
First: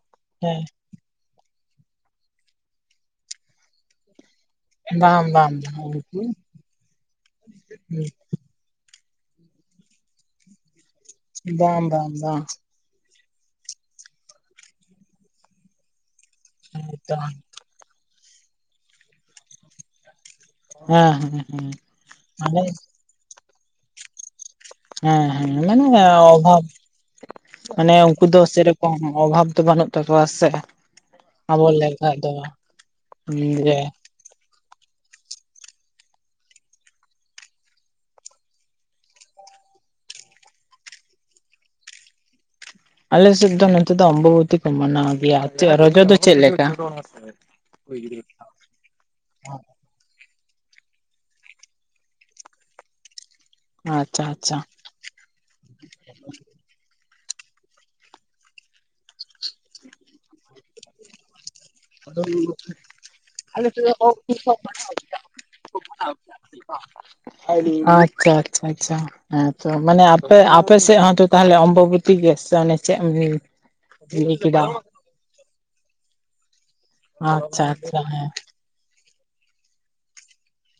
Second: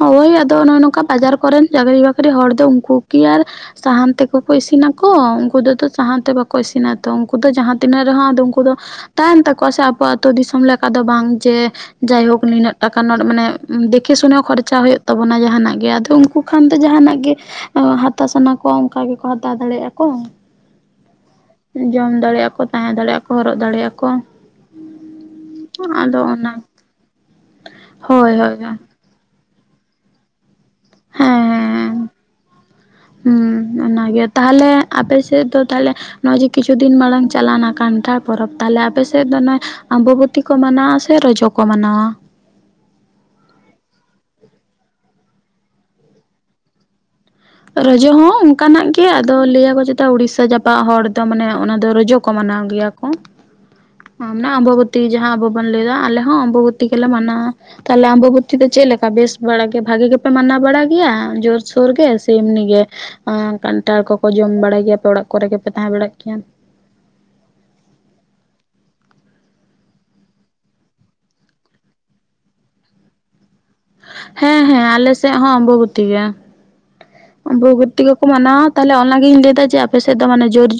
ᱦᱳᱭ ᱟᱫᱚ ᱱᱚᱜ-ᱚᱭ ᱱᱚᱝᱠᱟ ᱵᱟᱡᱟᱨ ᱠᱚᱨᱮᱱ ᱪᱟᱹᱠᱨᱤ ᱵᱟᱹᱠᱨᱤ ᱦᱚᱲ ᱫᱚ ᱩᱱᱠᱩ ᱠᱤ ᱟᱨ ᱥᱟᱦᱟᱱ ᱛᱮ ᱠᱩ ᱠᱚ ᱦᱮᱸ ᱤᱥᱤᱱᱟᱠᱚ ᱵᱟᱝ ᱵᱟᱝ ᱩᱱᱠᱩ ᱫᱚᱛᱚ ᱥᱟᱦᱟᱱ ᱛᱮ ᱵᱟᱠᱚ ᱤᱥᱤᱱᱟ ᱛᱚ ᱩᱱᱠᱩ ᱫᱚ ᱡᱟᱦᱟᱸ ᱛᱤᱱᱟᱹᱜ ᱨᱮᱦᱚᱸ ᱟᱫᱚ ᱩᱱᱠᱩ ᱫᱚ ᱛᱟᱦᱮᱱ ᱛᱟᱠᱚᱣᱟ ᱥᱮ ᱟᱵᱚ ᱟᱛᱳ ᱫᱤᱥᱚᱢ ᱞᱮᱠᱟ ᱫᱚ ᱵᱟᱝ ᱡᱮ ᱵᱟᱝ ᱵᱟᱝ ᱡᱟᱭᱦᱳᱠ ᱵᱟᱝ ᱱᱤᱱᱟᱹᱜ ᱴᱟᱠᱟ ᱱᱚᱴ ᱢᱟᱱᱮ ᱫᱮᱠᱷᱮ ᱥᱩᱱᱮ ᱦᱚᱸ ᱠᱷᱚᱨᱪᱟ ᱦᱩᱭᱩᱜ ᱛᱟᱵᱚᱱᱟ ᱡᱟᱦᱟᱱᱟᱜ ᱜᱮ ᱟᱫᱚ ᱩᱱᱠᱩ ᱠᱷᱟᱱ ᱫᱚ ᱡᱟᱦᱟᱱᱟᱜ ᱜᱮ ᱮᱸᱦᱟᱛᱟᱣ ᱥᱟᱱᱟ ᱠᱚᱣᱟ ᱚᱱᱠᱟ ᱜᱮᱠᱚ ᱦᱟᱛᱟᱣ ᱫᱟᱲᱮᱭᱟᱜᱼᱟ ᱠᱚ᱾ ᱦᱮᱸ ᱦᱮᱸ ᱦᱮᱸ ᱡᱚᱢ ᱫᱟᱲᱮᱭᱟᱜᱼᱟ ᱠᱚ ᱢᱟᱱᱮ ᱛᱟᱦᱮᱸ ᱫᱟᱲᱮᱭᱟᱜᱼᱟ ᱠᱚ ᱦᱚᱨᱚᱜ ᱫᱟᱲᱮᱭᱟᱜᱼᱟ ᱠᱚ᱾ ᱦᱮᱸ ᱦᱮᱸ ᱢᱟᱱᱮ ᱟᱫᱚ ᱚᱱᱟ ᱚᱵᱷᱟᱵ ᱢᱟᱱᱮ ᱩᱱᱠᱩ ᱦᱳᱭ ᱫᱚ ᱦᱳᱭ ᱦᱳᱭ ᱥᱮᱨᱚᱠᱚᱢ ᱚᱵᱷᱟᱵ ᱫᱚ ᱵᱟᱹᱱᱩᱜ ᱛᱟᱠᱚᱣᱟ ᱥᱮ, ᱦᱮᱸ ᱟᱵᱚ ᱦᱮᱸ ᱞᱮᱠᱷᱟ ᱫᱚ ᱡᱮ ᱦᱩᱸ ᱚᱱᱟᱜᱮ ᱛᱟᱦᱚᱞᱮ ᱟᱯᱮ ᱥᱮᱫ ᱫᱚ ᱛᱟᱦᱚᱞᱮ ᱱᱚᱜᱼᱚᱭ ᱡᱮ ᱠᱤᱪᱷᱩ ᱫᱤᱱ ᱢᱟᱲᱟᱝ ᱪᱟᱞᱟᱣᱱᱟ ᱠᱟᱱᱴᱷᱟᱲ ᱯᱚᱨᱚᱵᱽ ᱛᱟᱦᱚᱞᱮ ᱟᱯᱮ ᱥᱮᱫ ᱫᱚ ᱱᱚᱜᱼᱚᱭ ᱚᱢᱵᱚᱵᱚ ᱛᱤ ᱠᱚ ᱢᱟᱱᱟᱣᱟ ᱥᱮ ᱨᱚᱡᱚ ᱠᱚ ᱢᱟᱱᱟᱣᱟ? ᱟᱞᱮ ᱥᱮᱫ ᱫᱚ ᱱᱚᱛᱮ ᱫᱚ ᱚᱢᱵᱚᱵᱚᱛᱤ ᱠᱚ ᱢᱟᱱᱟᱣ ᱜᱮᱭᱟ, ᱪᱮᱫ ᱨᱚᱡᱚ ᱫᱚ ᱪᱮᱫ ᱞᱮᱠᱟ? ᱨᱚᱡᱚ ᱦᱚᱸ ᱚᱱᱠᱟᱱᱟᱜ ᱜᱮ ᱟᱫᱚ ᱞᱟᱹᱭᱟᱠᱚ ᱡᱮ ᱴᱟ ᱩᱲᱤᱥᱥᱟ ᱡᱟᱯᱟᱜ ᱦᱚᱲ ᱫᱚ ᱢᱟᱱᱮ ᱚᱱᱟ ᱫᱚ ᱨᱚᱡᱚ ᱠᱚ ᱢᱟᱱᱟᱣ ᱜᱮᱭᱟ ᱠᱚ, ᱟᱪᱪᱷᱟ ᱢᱟᱱᱮ ᱟᱪᱪᱷᱟ ᱟᱢᱵᱚ ᱛᱤ ᱡᱟᱦᱟᱸ ᱟᱵᱚ ᱵᱚᱱ ᱞᱟᱹᱭᱫᱟ ᱟᱞᱮ ᱦᱚᱸ ᱚᱢᱵᱚᱵᱚᱛᱤ ᱜᱮᱞᱮ ᱢᱟᱱᱟᱣᱟ᱾ ᱛᱟᱦᱞᱮ ᱟᱢᱵᱚᱵᱚᱛᱤ ᱫᱚ ᱪᱮᱫ ᱞᱮᱠᱟ ᱵᱮᱥ ᱵᱟᱲᱟ ᱜᱮ ᱵᱷᱟᱜᱮ ᱜᱮᱯᱮ ᱢᱟᱱᱟᱣ ᱵᱟᱲᱟᱭ ᱜᱮᱭᱟ ᱡᱳᱨᱥᱳᱨ ᱜᱮ? ᱥᱮ ᱮᱢᱱᱤ ᱜᱮ, ᱮᱸ ᱠᱟᱱᱴᱷᱟᱲ ᱠᱚᱠᱚ ᱡᱚᱢ ᱵᱟᱲᱟᱭ ᱜᱮᱭᱟ ᱯᱮ ᱚᱲᱟᱜ ᱠᱚᱨᱮ ᱜᱮᱯᱮ ᱛᱟᱦᱮᱸ ᱵᱟᱲᱟᱜ ᱜᱮᱭᱟ᱾ ᱟᱪᱪᱷᱟ ᱟᱪᱪᱷᱟ ᱟᱪᱪᱷᱟ᱾ ᱦᱮᱸ ᱛᱚ ᱢᱟᱱᱮ ᱟᱯᱮ ᱟᱯᱮ ᱥᱮᱫ ᱦᱚᱸᱛᱚ ᱛᱟᱦᱚᱞᱮ ᱚᱢᱵᱚᱵᱚᱛᱤ ᱜᱮ ᱥᱮ ᱪᱮᱫ ᱮᱢᱱᱤ? ᱦᱮᱸ ᱦᱮᱸ ᱟᱞᱮ ᱥᱮᱫ ᱦᱚᱸ ᱟᱢᱵᱚᱵᱚᱛᱤ ᱜᱮ, ᱟᱪᱪᱷᱟ ᱟᱪᱪᱷᱟ ᱟᱢᱵᱚᱵᱚᱛᱤ ᱜᱮᱠᱚ ᱦᱮᱸ ᱢᱟᱱᱟᱣᱟ᱾ ᱛᱟᱦᱚᱞᱮ ᱚᱱᱟᱜᱤᱧ ᱞᱟᱹᱭᱮᱫᱟ ᱡᱮ ᱟᱯᱮ ᱥᱮᱫ ᱫᱚ ᱢᱟᱱᱮ ᱡᱳᱨ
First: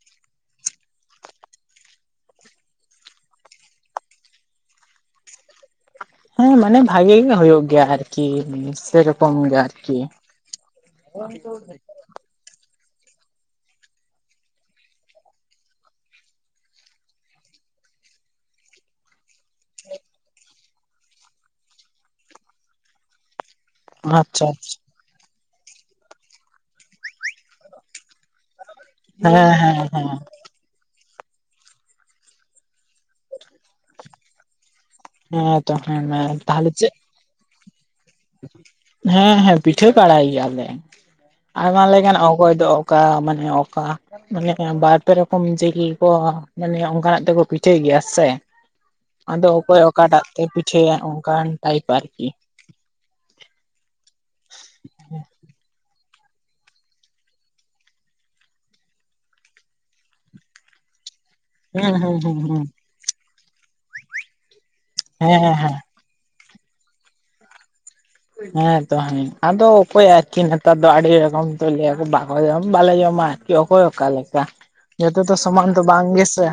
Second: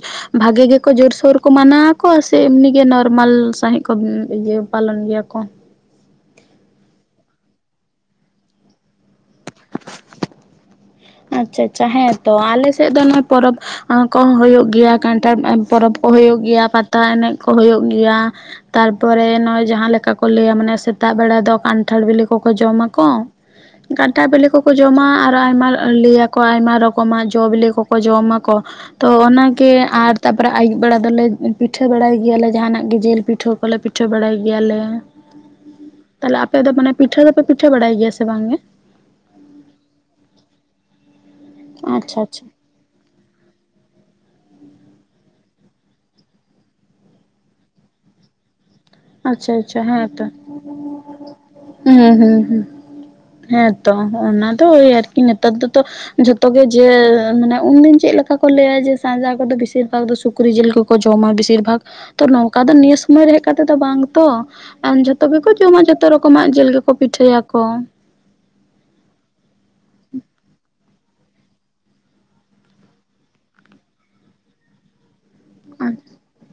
ᱵᱷᱟᱜᱮ ᱜᱮᱠᱚ ᱡᱳᱨᱥᱳᱨ ᱠᱚ ᱢᱟᱱᱟᱣᱟᱠᱚ ᱥᱮ ᱮᱢᱱᱤ ᱜᱮ ᱱᱚᱨᱢᱟᱞ ᱥᱟᱺᱦᱤᱡ ᱠᱚ ᱤᱭᱟᱹ ᱯᱟᱞᱚᱱ ᱜᱮᱭᱟ ᱠᱚ? ᱦᱮᱸ ᱢᱟᱱᱮ ᱵᱷᱟᱜᱮ ᱜᱮ ᱦᱩᱭᱩᱜ ᱜᱮᱭᱟ ᱟᱨᱠᱤ, ᱥᱮᱨᱚᱠᱚᱢ ᱜᱮ ᱟᱨᱠᱤ᱾ ᱟᱪᱪᱷᱟ ᱟᱪᱪᱷᱟ ᱦᱮᱸ ᱛᱚ ᱟᱞᱮ ᱥᱮᱫ ᱫᱚ ᱱᱚᱜ-ᱣᱟ ᱯᱚᱨᱚᱵᱽ ᱠᱚᱦᱚᱸ ᱦᱩᱭᱩᱜ ᱜᱮᱭᱟ, ᱠᱟᱱᱴᱷᱟᱲ ᱯᱚᱨᱚᱵᱽ ᱠᱚ ᱦᱩᱭᱩᱜ ᱜᱮᱭᱟ, ᱯᱟᱛᱟ ᱮᱱᱮᱡ ᱠᱚ ᱦᱩᱭᱩᱜ ᱜᱮᱭᱟ᱾ ᱛᱟᱨᱯᱚᱨᱮ ᱚᱱᱟ ᱡᱟᱦᱟᱸ ᱞᱮᱠᱟ ᱠᱚ ᱞᱟᱹᱭᱟ ᱢᱟᱱᱮ ᱥᱮᱛᱟᱜ ᱵᱮᱲᱟ ᱫᱚ ᱠᱟᱱᱴᱷᱟᱲ ᱵᱤᱞᱤ ᱠᱚᱠᱚ ᱡᱚᱢᱟᱠᱚ, ᱠᱟᱱᱴᱟᱲ ᱵᱤᱞᱤ ᱟᱪᱪᱷᱟ ᱟᱪᱪᱷᱟ ᱠᱚᱠᱚ ᱡᱚᱢᱟ ᱟᱨ ᱟᱭᱢᱟ ᱞᱟᱹᱭᱟᱠᱚ ᱟᱭᱢᱟ ᱨᱚᱠᱚᱢᱟᱜ ᱡᱚ ᱵᱤᱞᱤ ᱠᱚᱠᱚ ᱡᱚᱢᱟᱠᱚ᱾ ᱛᱚ ᱦᱮᱸ ᱚᱱᱟᱜᱮ ᱦᱮᱸ ᱦᱮᱸ ᱟᱨ ᱛᱟᱯᱚᱨᱮ ᱟᱹᱭᱩᱵ ᱵᱮᱲᱟ ᱫᱚᱞᱮ ᱯᱤᱴᱷᱟᱹ ᱵᱟᱲᱟᱭ ᱜᱮᱭᱟᱞᱮ ᱡᱟᱦᱟᱸᱱᱟᱜ ᱜᱮ ᱡᱤᱞ ᱯᱤᱴᱷᱟᱹ ᱠᱚᱞᱮ ᱯᱤᱴᱷᱟᱹ ᱵᱟᱲᱟᱭ ᱜᱮᱭᱟᱞᱮ᱾ ᱦᱮᱸ ᱛᱚ ᱦᱮᱸ ᱟᱯᱮ ᱛᱟᱦᱞᱮ ᱫᱚ ᱪᱮᱜ ᱢᱟᱱᱮ ᱯᱤᱴᱷᱟᱹ ᱯᱤᱴᱷᱟᱹ ᱵᱟᱲᱟᱭ ᱜᱮᱭᱟ ᱥᱮ ᱵᱟᱝ ᱜᱮ ᱦᱮᱸ ᱦᱮᱸ ᱯᱤᱴᱷᱟᱹ ᱵᱟᱲᱟᱭ ᱜᱮᱭᱟᱞᱮ ᱟᱭᱢᱟ ᱞᱮᱠᱟᱱ ᱟᱪᱪᱷᱟ ᱟᱪᱪᱷᱟ ᱚᱠᱚᱭ ᱫᱚ ᱚᱠᱟ ᱢᱟᱱᱮ ᱚᱠᱟ ᱢᱟᱱᱮ ᱵᱟᱨ ᱯᱮ ᱨᱚᱠᱚᱢ ᱡᱤᱞ ᱠᱚ ᱢᱟᱱᱮ ᱚᱱᱠᱟᱱᱟᱜ ᱛᱮᱠᱚ ᱯᱤᱴᱷᱟᱹᱭ ᱜᱮᱭᱟ ᱥᱮ, ᱟᱫᱚ ᱟᱪᱪᱷᱟ ᱚᱠᱚᱭ ᱟᱪᱪᱷᱟ ᱦᱮᱸ ᱚᱠᱟᱴᱟᱜ ᱛᱚ ᱛᱮ ᱯᱤᱴᱷᱟᱹᱭᱟ ᱚᱱᱠᱟᱱ ᱴᱟᱭᱤᱯ ᱦᱩᱸ ᱟᱨᱠᱤ᱾ ᱦᱩᱸ ᱦᱩᱸ ᱦᱮᱸᱛᱚ ᱚᱱᱟ ᱫᱚ ᱳᱭ ᱟᱨᱠᱤ ᱱᱮᱛᱟᱨ ᱫᱚᱛᱚ ᱡᱷᱚ ᱛᱚ ᱡᱮ ᱢᱟᱱᱮ ᱩᱱᱫᱤᱱ ᱪᱮᱫ ᱞᱮᱠᱟ ᱠᱚ ᱞᱟᱹᱭᱟ ᱡᱮ ᱥᱟᱡᱟ ᱠᱚᱫᱚ ᱵᱤᱥᱤᱨ ᱵᱷᱟᱜᱽ ᱫᱚ ᱥᱩᱠᱨᱤ ᱡᱤᱞ ᱠᱚᱠᱚ ᱡᱚᱢᱟ ᱵᱤᱥᱤᱨ ᱵᱷᱟᱜ ᱦᱩᱸ ᱦᱩᱸ ᱛᱚ ᱦᱩᱸ ᱱᱚᱝᱠᱟ ᱦᱩᱸ ᱫᱚ ᱱᱤᱭᱟᱹ ᱩᱢᱟᱹᱨ ᱦᱮᱡ ᱠᱟᱛᱮᱜ ᱫᱚ ᱵᱟᱝ ᱛᱚ ᱟᱨ ᱡᱷᱚᱛᱚ ᱦᱮᱸ ᱜᱮᱠᱚ ᱦᱮᱸ ᱦᱮᱸ ᱡᱚᱢᱟ ᱡᱷᱚᱛᱚ ᱨᱚᱠᱚᱢᱟᱜ ᱡᱤᱞ ᱜᱮᱠᱚ ᱯᱤᱴᱷᱟᱹᱭᱟᱠᱚ᱾ ᱦᱮᱸᱛᱚ ᱦᱮᱸ ᱟᱫᱚ ᱚᱠᱚᱭ ᱟᱨᱠᱤ ᱱᱮᱛᱟᱨ ᱫᱚ ᱟᱹᱰᱤ ᱨᱚᱠᱚᱢ ᱛ ᱞᱟᱹᱭᱟᱠᱚ ᱵᱟᱠᱚ ᱡᱚᱢᱟ ᱵᱟᱞᱮ ᱡᱚᱢᱟ᱾ ᱠᱤ ᱚᱠᱚᱭ ᱚᱠᱟ ᱞᱮᱠᱟ ᱡᱷᱚᱛᱚ ᱛᱚ ᱥᱚᱢᱟᱱ ᱫᱚ ᱦᱮᱸ ᱵᱟᱝ ᱜᱮᱥᱮ,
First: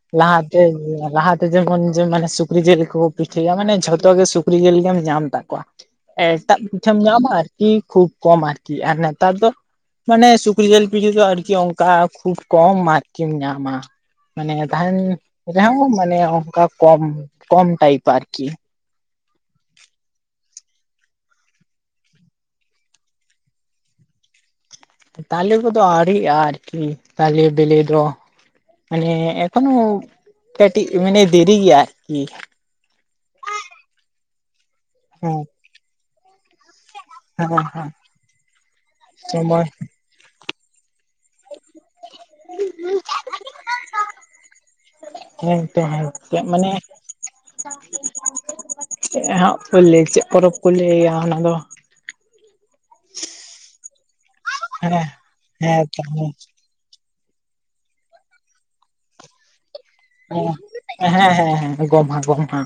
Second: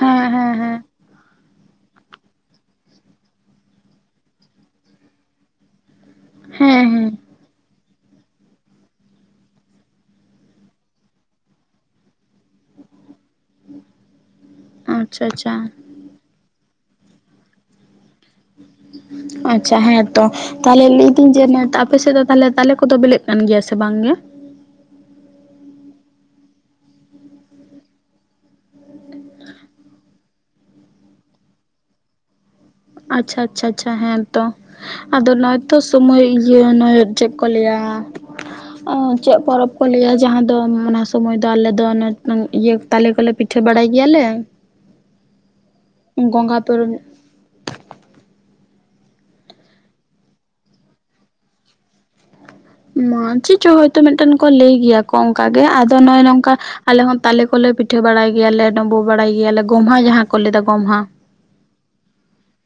ᱦᱮᱸ ᱦᱮᱸ ᱞᱟᱦᱟᱛᱮ ᱦᱮᱸ ᱞᱟᱦᱟᱛᱮ ᱡᱮᱢᱚᱱ ᱢᱟᱱᱮ ᱥᱩᱠᱨᱤ ᱡᱤᱞ ᱠᱚᱠᱚ ᱯᱤᱴᱷᱟᱹᱭᱟ ᱢᱟᱱᱮ ᱡᱷᱚᱛᱚ ᱜᱮ ᱥᱩᱠᱨᱤ ᱡᱤᱞ ᱜᱮᱢ ᱧᱟᱢ ᱛᱟᱠᱚᱣᱟ᱾ ᱮᱴᱟᱜ ᱯᱤᱴᱷᱟᱹᱢ ᱦᱮᱸ ᱧᱟᱢᱟ ᱟᱨᱠᱤ ᱠᱷᱩᱵ ᱠᱚᱢ ᱟᱨᱠᱤ ᱟᱨ ᱱᱮᱛᱟᱨ ᱫᱚ ᱢᱟᱱᱮ ᱥᱩᱠᱨᱤ ᱡᱤᱞ ᱯᱤᱴᱷᱤ ᱫᱚ ᱟᱨᱠᱤ ᱚᱱᱠᱟ ᱠᱷᱩᱵ ᱠᱚᱢ ᱟᱨᱠᱤᱢ ᱧᱟᱢᱟ᱾ ᱢᱟᱱᱮ ᱛᱟᱦᱮᱸᱱ ᱟᱪᱪᱷᱟ ᱟᱪᱪᱷᱟ ᱨᱮᱦᱚᱸ ᱢᱟᱱᱮ ᱚᱱᱠᱟ ᱠᱚᱢ ᱠᱚᱢ ᱴᱟᱭᱤᱯ ᱟᱨᱠᱤ᱾ ᱟᱪᱪᱷᱟ ᱦᱮᱸᱛᱚ᱾ ᱛᱟᱦᱚᱞᱮ ᱞᱟᱹᱭᱫᱟᱹᱧ ᱡᱮ ᱟᱯᱮ ᱥᱮᱫ ᱫᱚ ᱛᱟᱦᱞᱮ ᱛᱟᱞᱮ ᱠᱚᱫᱚ ᱵᱞᱮᱜ ᱠᱟᱱ ᱜᱮᱭᱟ ᱥᱮ ᱵᱟᱝᱜᱮ? ᱛᱟᱞᱮ ᱠᱚᱫᱚ ᱟᱣᱨᱤᱭᱜᱼᱟ ᱟᱨᱠᱤ ᱛᱟᱞᱮ ᱵᱮᱤᱞᱮ ᱫᱚ᱾ ᱢᱟᱱᱮ ᱮᱠᱷᱚᱱᱳ ᱠᱟᱹᱴᱤᱡ ᱢᱟᱱᱮ ᱫᱮᱨᱤ ᱜᱮᱭᱟ ᱟᱨᱠᱤ᱾ ᱟᱪᱪᱷᱟ ᱟᱪᱪᱷᱟ ᱪᱷᱟ ᱦᱮᱸᱛᱚ ᱟᱫᱚ ᱦᱮᱸ ᱱᱚᱜᱼᱚᱭ ᱛᱚ ᱥᱚᱢᱚᱭ ᱤᱭᱟᱹ ᱱᱚᱜᱼᱚᱭ ᱪᱮᱫ ᱠᱚ ᱦᱮᱸ ᱞᱟᱹᱭᱟ ᱦᱮᱸ ᱪᱮᱫ ᱥᱚᱢᱚᱭ ᱯᱚᱨᱚᱵᱽ ᱠᱚ ᱞᱟᱹᱭᱟ ᱡᱮ ᱡᱟᱦᱟᱸ ᱫᱚ ᱚᱱᱟ ᱥᱚᱢᱚᱭ ᱫᱚ ᱟᱞᱮ ᱫᱚ ᱤᱭᱟᱹ ᱛᱟᱞᱮ ᱠᱚᱞᱮ ᱯᱤᱴᱷᱟᱹ ᱵᱟᱲᱟᱭ ᱜᱮᱭᱟᱞᱮ᱾ ᱦᱮᱸᱛᱚ ᱦᱮᱸᱛᱚ ᱪᱮᱫ ᱜᱚᱸᱜᱷᱟ ᱢᱟᱱᱮ ᱯᱚᱨᱚᱵᱽ ᱦᱟᱸᱜ ᱠᱚ ᱞᱟᱹᱭ ᱪᱮᱫ ᱯᱚᱨᱚᱵᱽ ᱠᱚ ᱞᱟᱹᱭᱟ ᱚᱱᱟ ᱫᱚ ᱢᱟ ᱪᱮᱫ ᱪᱚ ᱦᱭᱛᱳ ᱢᱤᱫᱴᱮᱱ ᱠᱚ ᱞᱟᱹᱭ ᱦᱮᱸ ᱜᱮᱭᱟ ᱠᱚ ᱚᱝᱠᱟᱜ ᱜᱮ ᱦᱮᱸ ᱟᱫᱚ ᱱᱚᱜᱼᱚᱭ ᱛᱟᱦᱚᱞᱮ ᱱᱚᱝᱠᱟ ᱟᱞᱮ ᱦᱚᱸ ᱛᱟᱞᱮ ᱠᱚᱞᱮ ᱯᱤᱴᱷᱟᱹ ᱵᱟᱲᱟᱭ ᱜᱮᱭᱟᱞᱮ ᱰᱩᱢᱵᱩᱜ ᱵᱟᱲᱟᱭ ᱜᱮᱭᱟᱞᱮ ᱜᱚᱢᱦᱟ ᱡᱟᱦᱟᱸ ᱠᱚ ᱞᱟᱹᱭ ᱫᱟ ᱜᱚᱢᱦᱟ᱾ ᱦᱮᱸ ᱦᱮᱸ ᱦᱮᱸ᱾ ᱜᱚᱢᱦᱟ ᱜᱚᱢᱦᱟ᱾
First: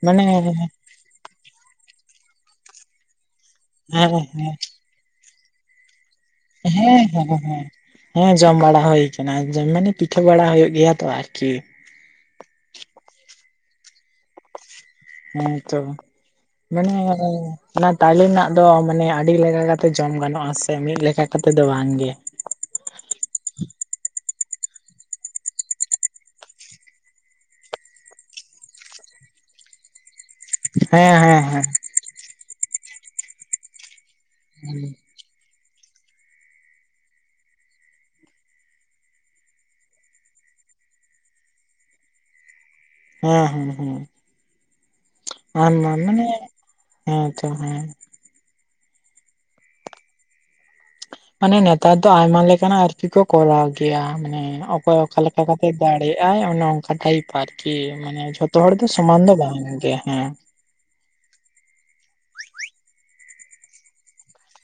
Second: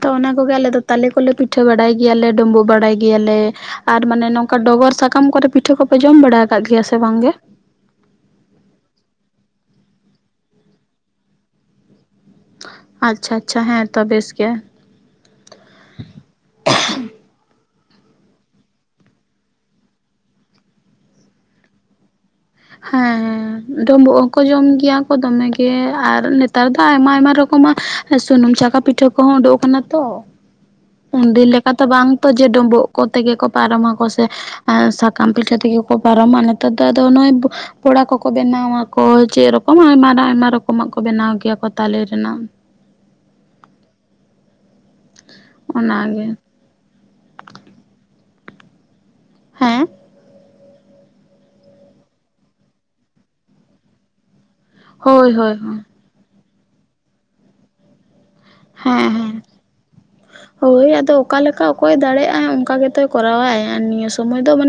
ᱛᱚ ᱢᱟᱱᱮ ᱚᱱᱟ ᱦᱮᱸ ᱠᱚᱜᱮ ᱟᱞᱮ ᱫᱚ ᱛᱟᱞᱮ ᱠᱚᱞᱮ ᱯᱤᱴᱷᱟᱹ ᱵᱟᱲᱟᱭ ᱜᱮᱭᱟᱞᱮ ᱰᱩᱸᱵᱩᱜ ᱵᱟᱲᱟᱭ ᱜᱮᱭᱟᱞᱮ᱾ ᱟᱨ ᱦᱮᱸ ᱢᱟᱱᱮ ᱱᱚᱝᱠᱟ ᱰᱚᱜᱚᱨ ᱥᱟᱠᱟᱢ ᱠᱚᱨᱮ ᱯᱤᱴᱷᱟᱹ ᱠᱚᱯᱮ ᱡᱚᱢ ᱵᱟᱲᱟ ᱟᱠᱟᱫ ᱜᱮᱭᱟ ᱥᱮ ᱦᱮᱸ ᱦᱮᱸ ᱵᱟᱝᱜᱮ ᱦᱮᱸ᱾ ᱦᱮᱸ ᱡᱚᱢ ᱵᱟᱲᱟ ᱦᱩᱭ ᱠᱟᱱᱟ ᱢᱟᱱᱮ ᱯᱤᱴᱷᱟᱹ ᱵᱟᱲᱟ ᱦᱩᱭᱩᱜ ᱜᱮᱭᱟ ᱛᱚ ᱟᱨᱠᱤ᱾ ᱟᱪᱪᱷᱟ ᱟᱪᱪᱷᱟ ᱦᱮᱸ ᱛᱚ ᱵᱮᱥ ᱜᱮ᱾ ᱦᱮᱸᱛᱚ ᱢᱟᱱᱮ ᱚᱱᱟ ᱛᱟᱞᱮ ᱨᱮᱱᱟᱜ ᱫᱚ ᱢᱟᱱᱮ ᱟᱹᱰᱤ ᱞᱮᱠᱟ ᱠᱟᱛᱮᱜ ᱡᱚᱢ ᱜᱟᱱᱚᱜ ᱟ ᱥᱮ ᱢᱤᱫ ᱞᱮᱠᱟ ᱠᱟᱛᱮ ᱫᱚ ᱵᱟᱝᱜᱮ᱾ ᱦᱮᱸ ᱰᱳᱵᱳᱜ ᱦᱚᱸᱠᱚ ᱡᱚᱢ ᱜᱮᱭᱟ ᱠᱚ ᱫᱚᱢᱮᱜ ᱜᱮ ᱟᱨ ᱱᱮᱛᱟᱨ ᱫᱚ ᱟᱭᱢᱟ ᱟᱭᱢᱟ ᱨᱚᱠᱚᱢᱟᱜ ᱥᱩᱱᱩᱢ ᱪᱟᱠᱟ ᱯᱤᱴᱷᱟᱹ ᱠᱚᱦᱚᱸ ᱩᱰᱩᱠ ᱠᱟᱱᱟ ᱛᱚ, ᱦᱮᱸ ᱩᱱ ᱦᱮᱸ ᱫᱤᱱ ᱦᱮᱸ ᱞᱮᱠᱟᱛᱮ ᱵᱟᱝᱛᱚ ᱡᱮ ᱰᱳᱵᱳᱜ ᱠᱚᱛᱮᱜᱮ ᱠᱚ ᱯᱟᱨᱚᱢᱟᱠᱚ ᱥᱮ ᱮᱸ ᱥᱟ ᱠᱟᱢ ᱯᱤᱴᱷᱟ ᱛᱮᱜᱮ ᱠᱚ ᱯᱟᱨᱚᱢᱟ ᱱᱮᱛᱟᱨ ᱫᱚᱫᱚ ᱱᱚᱜᱼᱚᱭ ᱯᱚᱲᱟ ᱠᱚᱠᱚ ᱵᱮᱱᱟᱣᱟᱠᱚ ᱪᱮ ᱨᱚᱠᱚᱢ ᱟᱭᱢᱟ ᱟᱭᱢᱟ ᱨᱚᱠᱚᱢᱟᱜ ᱠᱚ ᱵᱮᱱᱟᱣ ᱜᱮᱭᱟ ᱠᱚ ᱛᱟᱞᱮ ᱨᱮᱱᱟᱜ᱾ ᱦᱮᱸ ᱦᱮᱸ ᱦᱮᱸ᱾ <inaudible> ᱢᱟᱱᱮ ᱚᱱᱟᱜᱮ ᱦᱮᱸ ᱛᱚ ᱦᱮᱸ᱾ ᱦᱮᱸ? ᱢᱟᱱᱮ ᱱᱮᱛᱟᱨ ᱫᱚ ᱟᱭᱢᱟ ᱞᱮᱠᱟᱱᱟᱜ ᱟᱨᱠᱤ ᱠᱚ ᱠᱚᱨᱟᱣ ᱜᱮᱭᱟ, ᱢᱟᱱᱮ ᱚᱠᱚᱭ ᱚᱠᱟ ᱦᱳᱭ ᱞᱮᱠᱟ ᱦᱳᱭ ᱠᱟᱛᱮᱜ ᱦᱮᱸ ᱫᱟ ᱞᱟᱹᱭᱮᱜ-ᱟᱭ ᱚᱱᱮ ᱚᱝᱠᱟ ᱴᱟᱭᱤᱯ ᱟᱨᱠᱤ, ᱢᱟᱱᱮ ᱡᱷᱚᱛᱚ ᱦᱚᱲ ᱫᱚ ᱥᱚᱢᱟᱱ ᱫᱚ ᱦᱮᱸ ᱵᱟᱝ ᱜᱮᱭᱟ ᱦᱮᱸ᱾ ᱦᱳᱭ ᱟᱫᱚ ᱚᱠᱟ ᱞᱮᱠᱟ ᱚᱠᱚᱭ ᱫᱟᱲᱮᱭᱟᱜ-ᱟᱭ ᱚᱝᱠᱟ ᱜᱮᱛᱚᱭ ᱠᱚᱨᱟᱣᱟᱭ ᱟᱨ ᱱᱤᱭᱟᱹ ᱥᱚᱢᱚᱭ ᱫᱚ ᱢᱟᱱᱮ